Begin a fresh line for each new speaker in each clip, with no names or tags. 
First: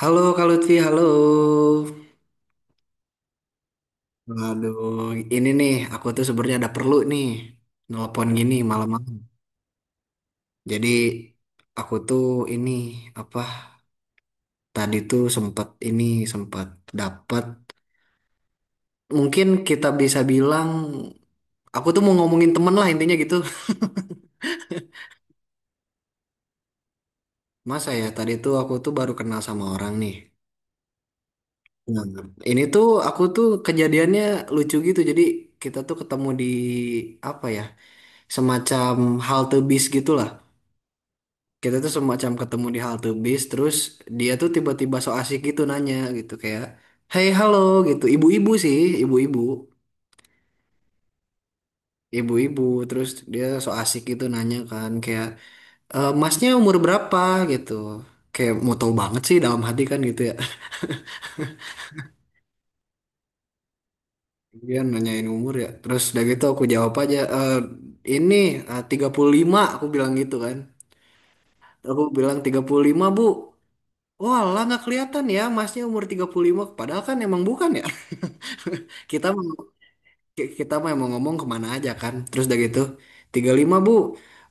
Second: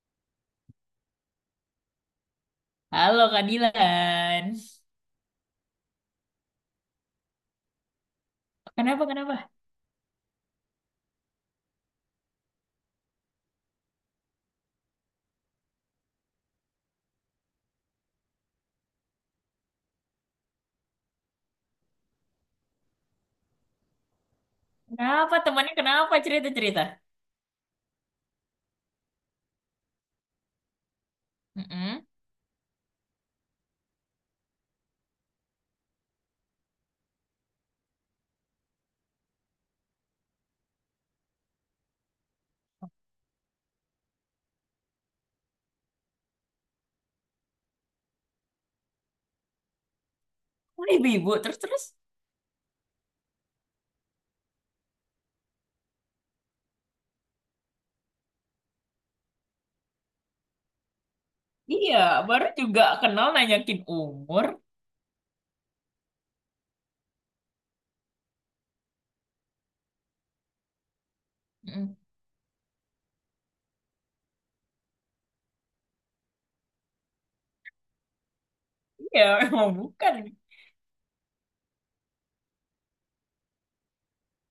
Halo Kak Lutfi, halo.
Halo Kak Dilan.
Waduh, ini nih aku tuh sebenarnya ada perlu nih nelpon gini
Kenapa,
malam-malam.
kenapa?
Jadi aku tuh ini apa tadi tuh sempat ini sempat dapat mungkin kita bisa bilang aku tuh mau ngomongin temen lah intinya gitu.
Kenapa temannya, kenapa cerita-cerita?
Masa ya tadi tuh aku tuh baru kenal sama orang nih. Nah,
Mm-mm.
ini tuh aku tuh kejadiannya lucu gitu. Jadi kita tuh ketemu di apa ya semacam halte bis gitulah. Kita tuh semacam ketemu di halte bis terus dia tuh tiba-tiba so asik gitu nanya gitu kayak hey halo gitu ibu-ibu sih ibu-ibu
Oh, ibu-ibu, terus-terus.
ibu-ibu terus dia so asik gitu nanya kan kayak, "E, masnya umur berapa," gitu, kayak mau tahu banget sih dalam hati kan gitu ya.
Iya, baru juga kenal nanyakin umur.
Dia nanyain umur ya terus udah gitu aku jawab aja, "Eh, ini eh, 35," aku bilang gitu kan.
Mm-mm.
Aku bilang 35 Bu. Wah, lah nggak kelihatan ya masnya umur 35, padahal kan emang bukan ya.
Iya,
Kita mau
emang bukan.
kita mah mau emang ngomong kemana aja kan. Terus udah gitu, 35 Bu.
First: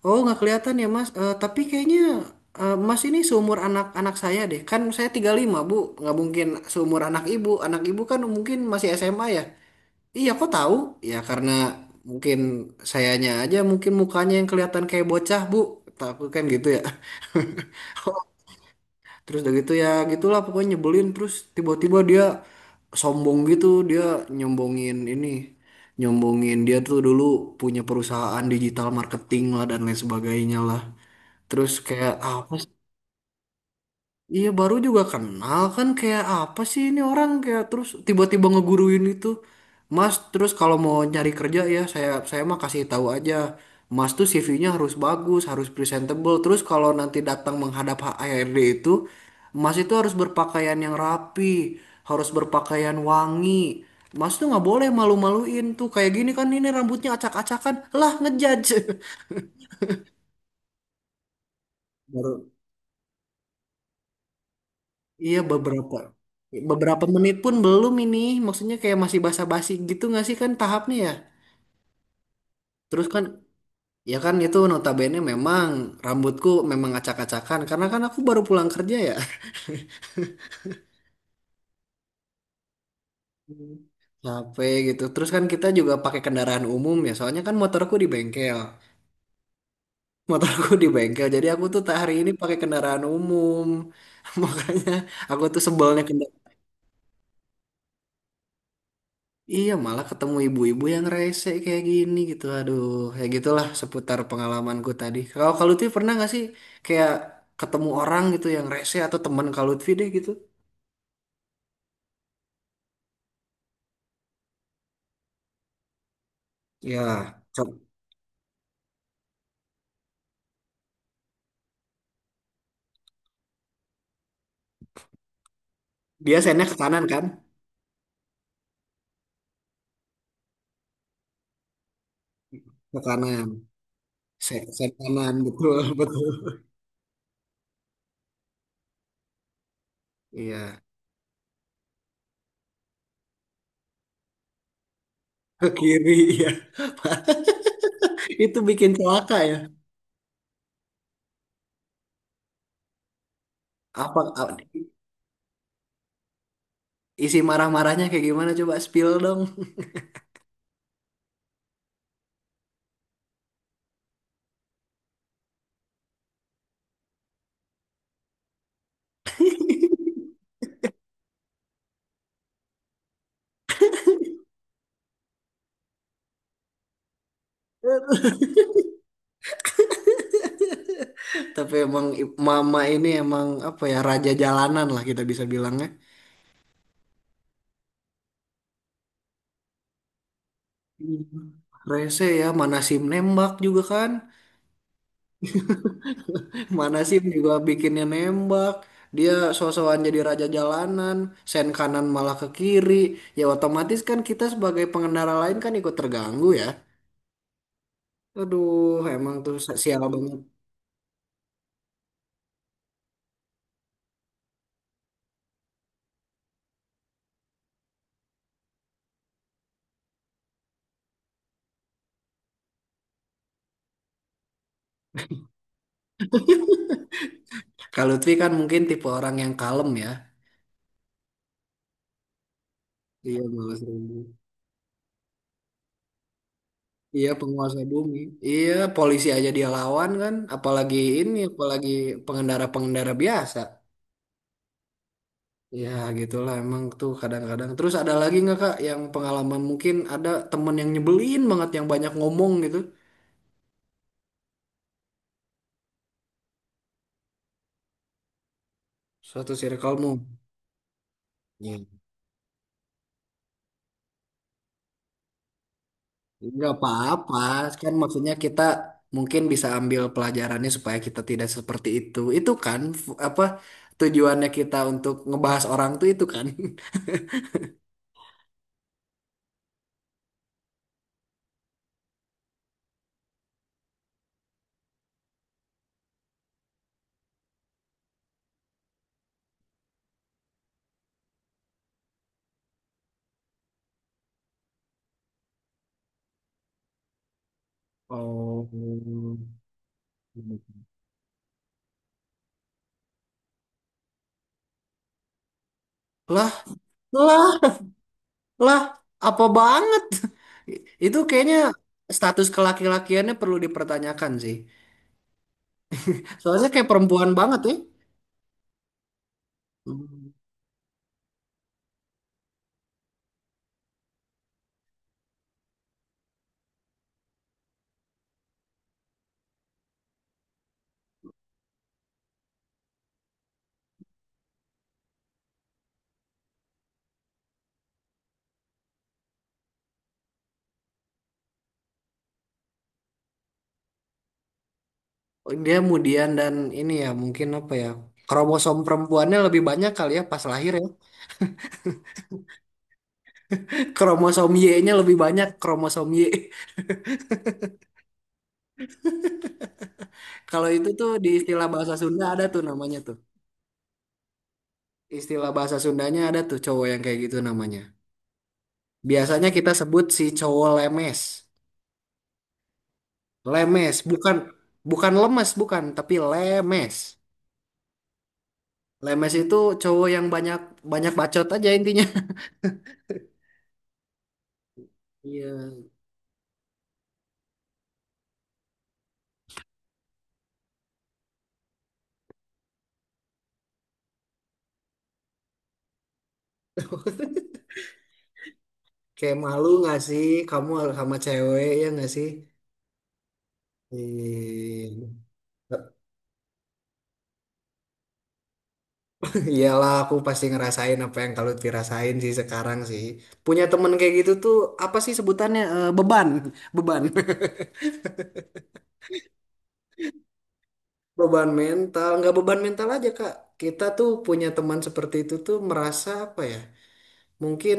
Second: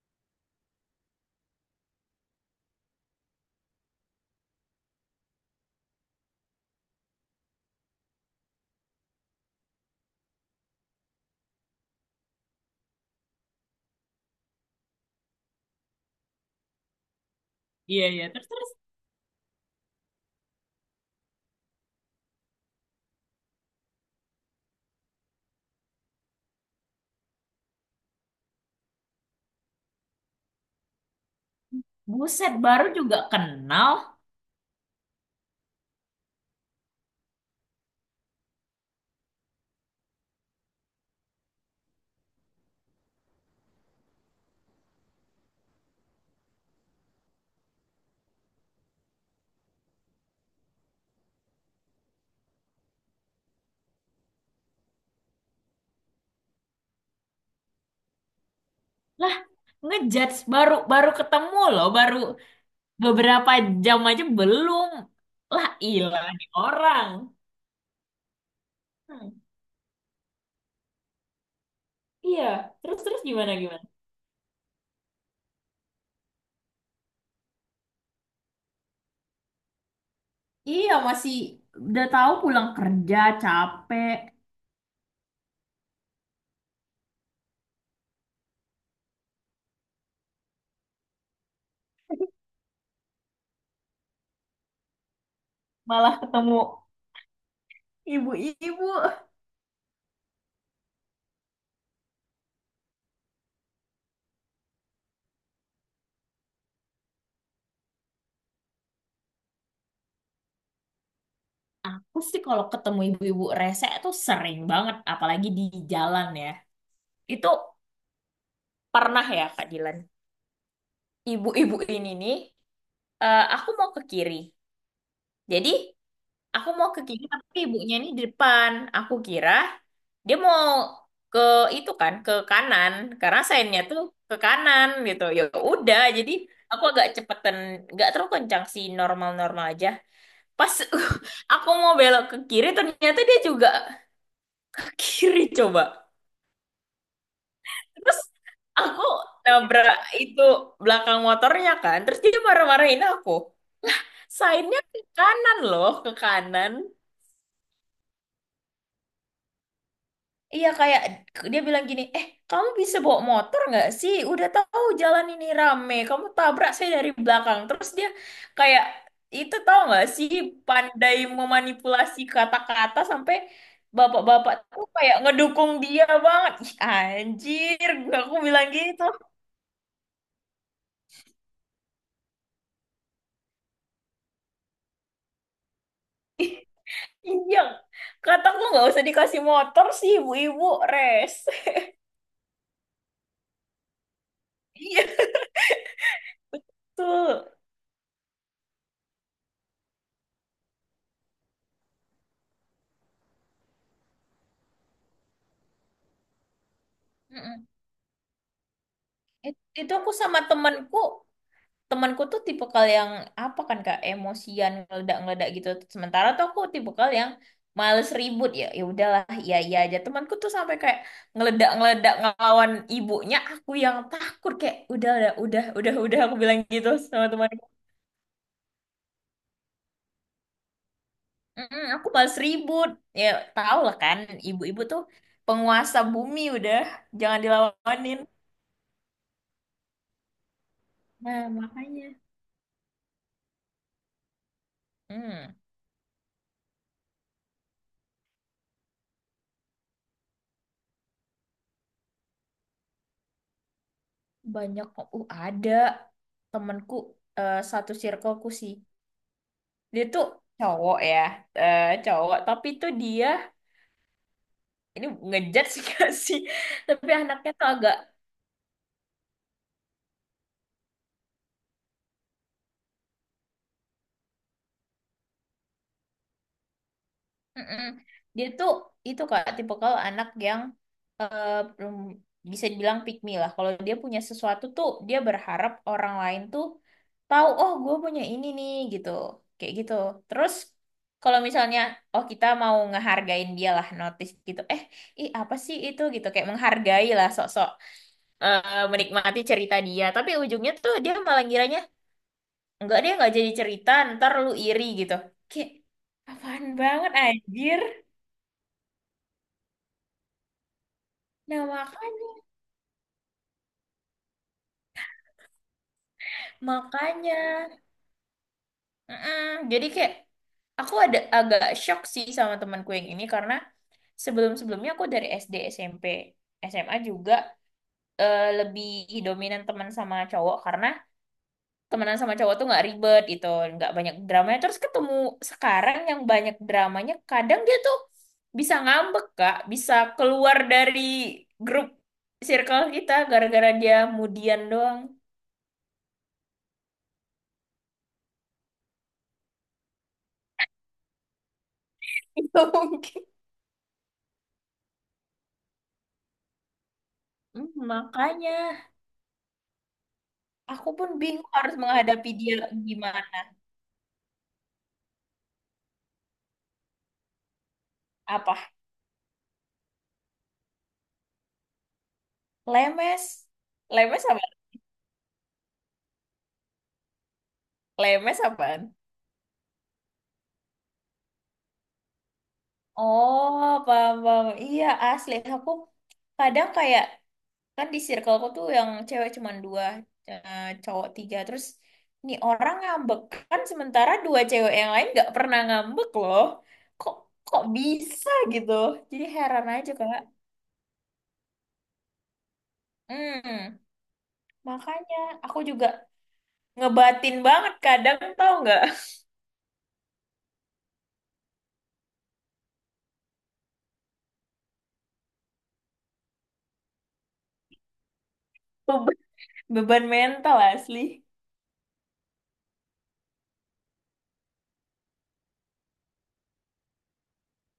Oh, nggak kelihatan ya Mas. Eh, tapi kayaknya eh, Mas ini seumur anak-anak saya deh. Kan saya 35 Bu, nggak mungkin seumur anak Ibu. Anak Ibu kan mungkin masih SMA ya. Iya, kok tahu? Ya karena mungkin sayanya aja mungkin mukanya yang kelihatan kayak bocah Bu. Takut kan gitu ya.
Iya, iya, terus-terus.
Terus udah gitu ya gitulah pokoknya nyebelin terus tiba-tiba dia sombong gitu dia nyombongin ini nyombongin dia tuh dulu punya perusahaan digital marketing lah dan lain sebagainya lah. Terus kayak ah, apa.
Buset, baru juga kenal.
Iya baru juga kenal kan kayak apa sih ini orang kayak terus tiba-tiba ngeguruin itu. Mas terus kalau mau nyari kerja ya saya mah kasih tahu aja. Mas tuh CV-nya harus bagus, harus presentable. Terus kalau nanti datang menghadap HRD itu, Mas itu harus berpakaian yang rapi, harus berpakaian wangi. Mas tuh nggak boleh malu-maluin tuh kayak gini kan ini rambutnya acak-acakan. Lah ngejudge.
Lah, ngejudge baru baru ketemu loh, baru
Baru.
beberapa jam aja belum.
Iya
Lah,
beberapa
ilah nih
beberapa
orang.
menit pun belum ini maksudnya kayak masih
Hmm.
basa-basi gitu nggak sih kan tahapnya ya.
Iya,
Terus
terus-terus,
kan
gimana gimana?
ya kan itu notabene memang rambutku memang acak-acakan karena kan aku baru pulang kerja ya.
Iya, masih udah tahu pulang kerja
Hmm.
capek.
Capek gitu terus kan kita juga pakai kendaraan umum ya soalnya kan motorku di bengkel jadi aku tuh hari ini pakai kendaraan umum. Makanya aku tuh sebelnya
Malah
kendaraan.
ketemu ibu-ibu.
Iya, malah ketemu ibu-ibu yang rese kayak gini gitu. Aduh, kayak gitulah seputar pengalamanku tadi. Kalau Kak Lutfi pernah nggak sih kayak ketemu orang gitu yang rese atau teman Kak Lutfi deh gitu?
Aku sih kalau ketemu ibu-ibu rese tuh sering banget, apalagi di jalan ya.
Ya,
Itu
ke-
pernah ya Kak Dilan, ibu-ibu ini nih, aku mau ke kiri. Jadi
dia sennya
aku
ke
mau ke
kanan
kiri
kan?
tapi ibunya ini di depan, aku kira dia mau ke itu, kan ke kanan,
Ke
karena
kanan.
sainnya tuh ke
Sen,
kanan
sen
gitu
kanan,
ya.
betul,
Udah,
betul.
jadi aku agak cepetan, nggak terlalu kencang sih, normal-normal aja. Pas
Iya,
aku mau belok ke kiri, ternyata dia juga ke kiri
ke
coba.
kiri, iya.
Terus
Itu bikin
aku
celaka ya.
nabrak itu belakang motornya kan. Terus dia marah-marahin aku.
Apa,
Sainnya ke kanan loh, ke kanan.
isi marah-marahnya kayak gimana? Coba spill dong.
Iya kayak dia bilang gini, eh kamu bisa bawa motor nggak sih? Udah tahu jalan ini rame, kamu tabrak saya dari belakang. Terus dia kayak, itu tahu nggak sih, pandai memanipulasi kata-kata sampai bapak-bapak tuh kayak ngedukung dia banget. Ih, anjir, gua- aku bilang gitu.
Tapi emang mama ini emang apa ya raja jalanan lah kita bisa bilangnya.
Iya, kataku nggak usah dikasih motor sih ibu-ibu res.
Hmm. Rese ya, mana sim nembak juga kan.
Iya
Mana sim
tuh.
juga bikinnya nembak. Dia so-soan jadi raja jalanan, sen kanan malah ke kiri. Ya otomatis kan kita sebagai pengendara lain kan ikut terganggu ya.
Mm-mm.
Aduh, emang tuh
It- Itu
sial
aku
banget.
sama temanku, temanku tuh tipikal yang apa kan kak, emosian, ngeledak-ngeledak gitu. Sementara tuh aku tipikal yang males ribut, ya ya udahlah, iya iya aja. Temanku tuh sampai kayak ngeledak-ngeledak ngelawan ibunya, aku yang takut kayak udah aku bilang gitu sama temanku.
Kalau Lutfi kan mungkin tipe orang yang kalem ya.
"Mm, aku males ribut ya,
Iya,
tau
bagus.
lah kan ibu-ibu tuh penguasa bumi, udah
Iya
jangan
penguasa bumi.
dilawanin.
Iya polisi aja dia lawan kan, apalagi ini,
Nah
apalagi
makanya.
pengendara-pengendara biasa.
Hmm,
Ya gitulah emang tuh kadang-kadang. Terus ada lagi nggak Kak yang pengalaman mungkin ada temen yang nyebelin banget yang banyak ngomong gitu.
banyak kok. Ada temanku, satu circleku sih.
Suatu
Dia
circlemu.
tuh cowok ya,
Ya.
cowok. Tapi tuh dia ini ngejudge gak sih?
Nggak
Tapi
apa-apa,
anaknya tuh
kan
agak,
maksudnya kita mungkin bisa ambil pelajarannya supaya kita tidak seperti itu. Itu kan apa tujuannya kita untuk ngebahas orang tuh itu kan.
mm-mm. Dia tuh itu kak, tipe kalau anak yang eh, belum- bisa dibilang pick me lah. Kalau dia punya sesuatu tuh dia berharap orang lain tuh tahu, oh gue punya ini nih gitu, kayak gitu. Terus kalau misalnya, oh kita mau ngehargain dia lah, notice gitu. Eh, ih apa sih itu gitu, kayak menghargai lah sok,
Oh.
menikmati cerita dia, tapi ujungnya tuh dia malah ngiranya enggak, dia nggak jadi cerita, ntar lu iri gitu, kayak
Lah,
apaan banget
lah.
anjir.
Lah, apa banget? Itu kayaknya
Nah makanya,
status kelaki-lakiannya perlu dipertanyakan sih. Soalnya kayak perempuan
makanya
banget ya.
mm-mm. Jadi kayak
Hmm.
aku ada agak shock sih sama temanku yang ini, karena sebelum-sebelumnya aku dari SD SMP SMA juga, lebih dominan teman sama cowok karena temenan sama cowok tuh nggak ribet gitu, nggak banyak dramanya. Terus ketemu sekarang yang banyak dramanya, kadang dia tuh bisa ngambek kak, bisa keluar dari grup circle kita gara-gara dia mudian doang.
Dia kemudian dan ini ya mungkin apa ya? Kromosom perempuannya lebih banyak kali ya pas lahir ya.
Itu mungkin.
Kromosom Y-nya lebih banyak kromosom Y.
Hmm, makanya
Kalau itu
aku
tuh
pun
di
bingung
istilah
harus
bahasa Sunda
menghadapi
ada
dia
tuh namanya tuh.
gimana.
Istilah bahasa Sundanya ada tuh cowok yang kayak gitu namanya.
Apa
Biasanya kita sebut si cowok lemes.
lemes,
Lemes,
lemes
bukan
apa,
bukan lemes, bukan, tapi lemes.
lemes apaan.
Lemes itu cowok yang banyak banyak bacot aja intinya.
Oh paham, paham. Iya asli,
Iya.
aku kadang kayak, kan di circleku tuh yang cewek cuman dua, cowok tiga. Terus nih orang ngambek kan, sementara dua cewek yang lain nggak pernah ngambek loh. Kok, kok bisa gitu, jadi
Kayak
heran
malu
aja
nggak
kak.
sih kamu sama cewek ya nggak sih?
Hmm
Ih,
makanya, aku juga ngebatin banget kadang, tau nggak.
iyalah aku pasti ngerasain apa yang kalau dirasain sih sekarang sih. Punya temen kayak gitu tuh apa sih sebutannya? Eh, beban, beban.
Beban, beban mental asli.
Beban mental, nggak beban mental aja Kak. Kita tuh punya teman seperti itu tuh merasa apa ya? Mungkin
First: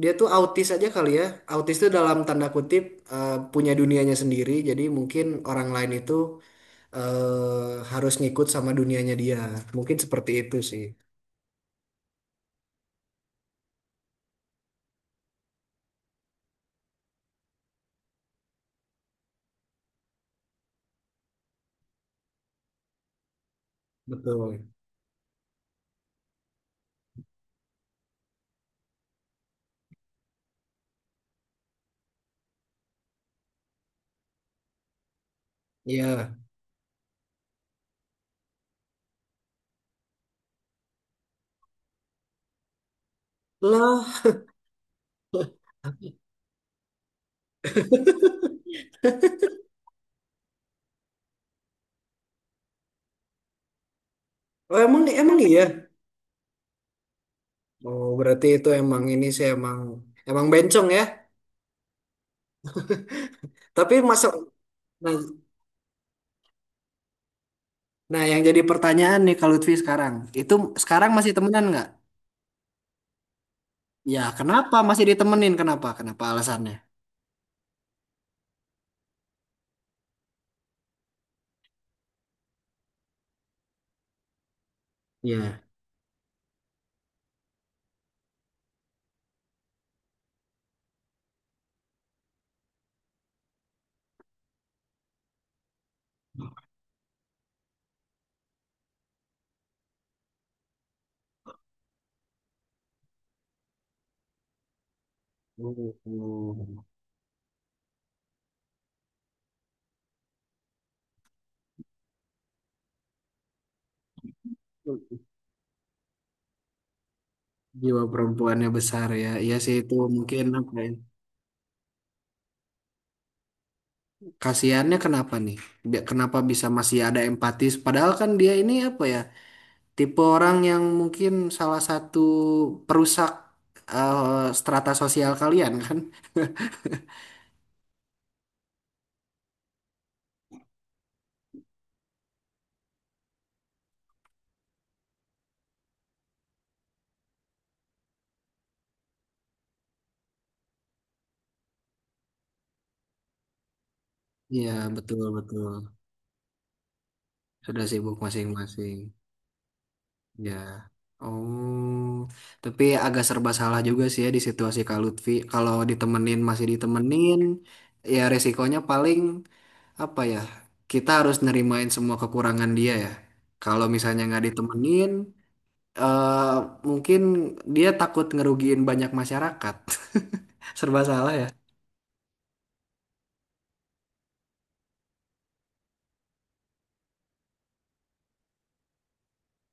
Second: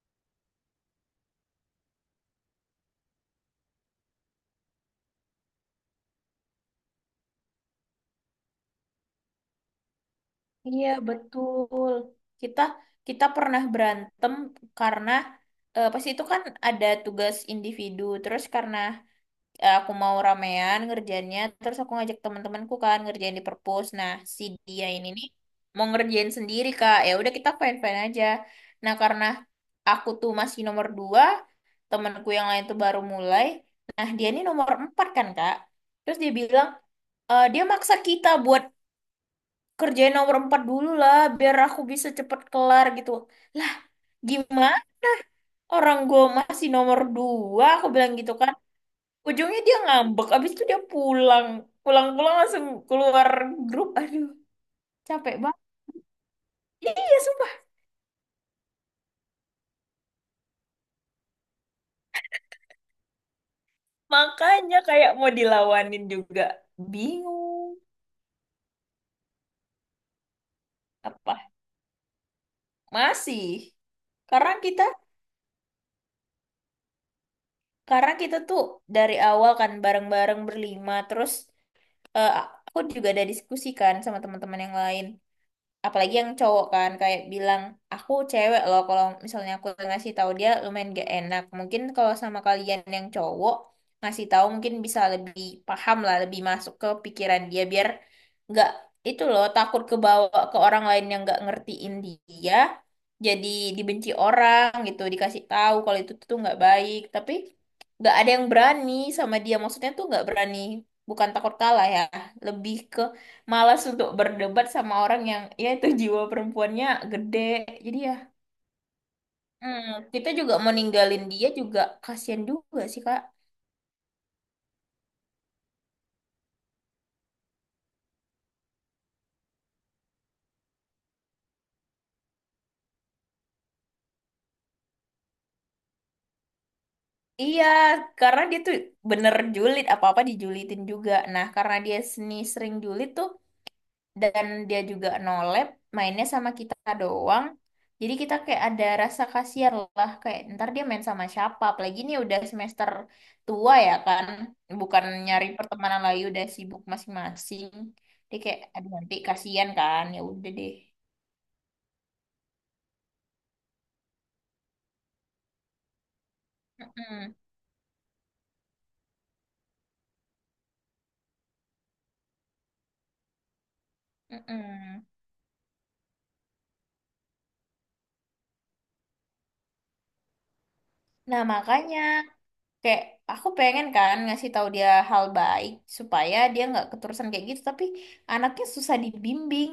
dia tuh autis aja kali ya. Autis tuh dalam tanda kutip eh, punya dunianya sendiri. Jadi mungkin orang lain itu eh, harus ngikut sama dunianya dia. Mungkin seperti itu sih.
Iya, betul. Kita, kita pernah berantem karena pas itu kan ada tugas individu. Terus karena aku mau ramean ngerjainnya, terus aku ngajak teman-temanku kan ngerjain di perpus. Nah si
Betul.
dia ini nih mau ngerjain sendiri kak, ya udah kita fine fine aja. Nah karena aku tuh masih nomor dua, temanku yang lain tuh baru mulai, nah dia ini nomor empat kan kak. Terus
Iya.
dia bilang, e, dia maksa kita buat kerjain nomor empat dulu lah biar aku bisa cepet kelar gitu. Lah
Lah,
gimana, orang gue masih nomor dua aku bilang gitu kan. Ujungnya dia ngambek, abis itu dia pulang. Pulang-pulang langsung keluar grup. Aduh,
oh, emang
capek
emang
banget.
iya.
Iya, sumpah.
Oh, berarti itu emang ini sih emang emang bencong ya. Tapi masuk
Makanya kayak
nah,
mau dilawanin juga. Bingung.
nah, yang jadi pertanyaan nih kalau Lutfi sekarang, itu sekarang masih
Apa?
temenan nggak?
Masih.
Ya,
Karena
kenapa
kita,
masih ditemenin? Kenapa? Kenapa alasannya?
karena kita tuh dari awal kan bareng-bareng berlima. Terus eh, aku juga ada diskusi kan sama teman-teman yang lain.
Iya.
Apalagi yang cowok, kan kayak bilang, aku cewek loh, kalau misalnya aku ngasih tahu dia lumayan gak enak, mungkin kalau sama kalian yang cowok ngasih tahu mungkin bisa lebih paham lah, lebih masuk ke pikiran dia, biar nggak itu loh, takut kebawa ke orang lain yang nggak ngertiin dia, jadi dibenci orang gitu. Dikasih tahu kalau itu tuh nggak
Oh.
baik, tapi nggak ada yang berani sama dia, maksudnya tuh nggak berani, bukan takut kalah ya, lebih ke malas untuk berdebat sama orang yang ya itu, jiwa perempuannya gede. Jadi
Jiwa
ya,
perempuannya besar ya. Iya sih
hmm,
itu
kita
mungkin
juga mau
apa ya?
ninggalin dia juga kasihan juga sih kak.
Kasihannya kenapa nih? Kenapa bisa masih ada empatis? Padahal kan dia ini apa ya? Tipe orang yang mungkin salah satu perusak eh, strata sosial kalian kan?
Iya karena dia tuh bener julid, apa apa dijulitin juga. Nah karena dia seni sering julid tuh, dan dia juga no lab, mainnya sama kita doang, jadi kita kayak ada rasa kasihan lah, kayak ntar dia main sama siapa, apalagi ini udah semester tua ya kan,
Iya
bukan
betul
nyari
betul.
pertemanan lagi, udah sibuk masing-masing.
Sudah sibuk
Dia kayak aduh
masing-masing.
nanti kasihan, kan ya udah
Ya.
deh.
Oh, tapi agak serba salah juga sih ya di situasi Kak Lutfi. Kalau ditemenin masih
Mm-mm,
ditemenin, ya resikonya paling apa ya kita harus nerimain semua kekurangan dia ya kalau misalnya nggak
mm-mm.
ditemenin eh mungkin dia takut ngerugiin banyak masyarakat. Serba salah
Nah
ya.
makanya kayak aku pengen kan ngasih tahu dia hal baik supaya dia nggak keterusan kayak gitu, tapi anaknya susah dibimbing.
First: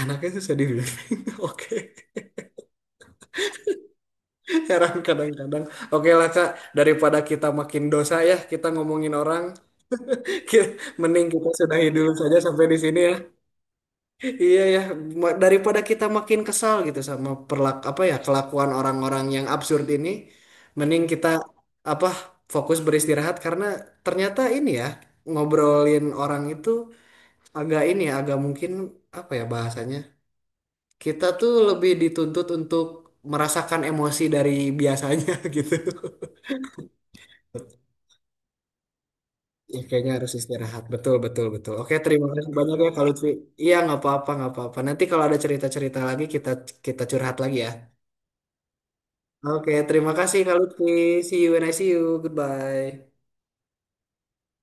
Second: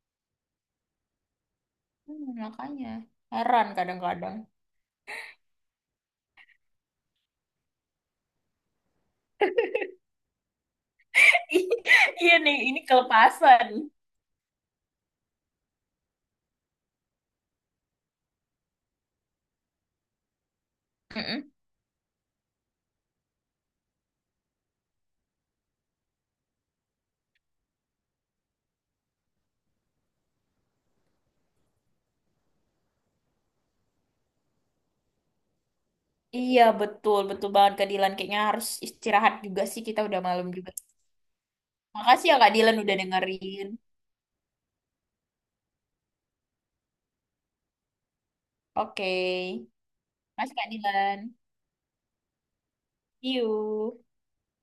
Anaknya susah dibimbing. Oke,
Hmm, makanya heran kadang-kadang.
heran kadang-kadang. Oke lah Kak, daripada kita makin dosa ya, kita ngomongin orang, ki- mending kita sudahi dulu
Iya
saja
nih,
sampai di
ini
sini ya.
kelepasan.
Iya ya, daripada kita makin kesal gitu sama perlak apa ya kelakuan orang-orang yang absurd ini, mending kita
Mm-mm.
apa fokus beristirahat karena ternyata ini ya ngobrolin orang itu agak ini ya agak mungkin apa ya bahasanya kita tuh lebih dituntut untuk merasakan emosi dari biasanya gitu.
Iya, betul, betul banget Kak Dilan. Kayaknya harus istirahat juga
Ya,
sih, kita
kayaknya
udah
harus
malam juga.
istirahat. Betul, betul, betul. Oke, terima
Makasih ya
kasih
Kak
banyak
Dilan
ya
udah
Kak Lutfi.
dengerin.
Iya, nggak apa-apa, nggak apa-apa. Nanti kalau ada cerita-cerita lagi kita kita curhat lagi ya.
Oke,
Oke, terima kasih Kak
makasih Kak
Lutfi.
Dilan.
See you when I see you. Goodbye.
See you.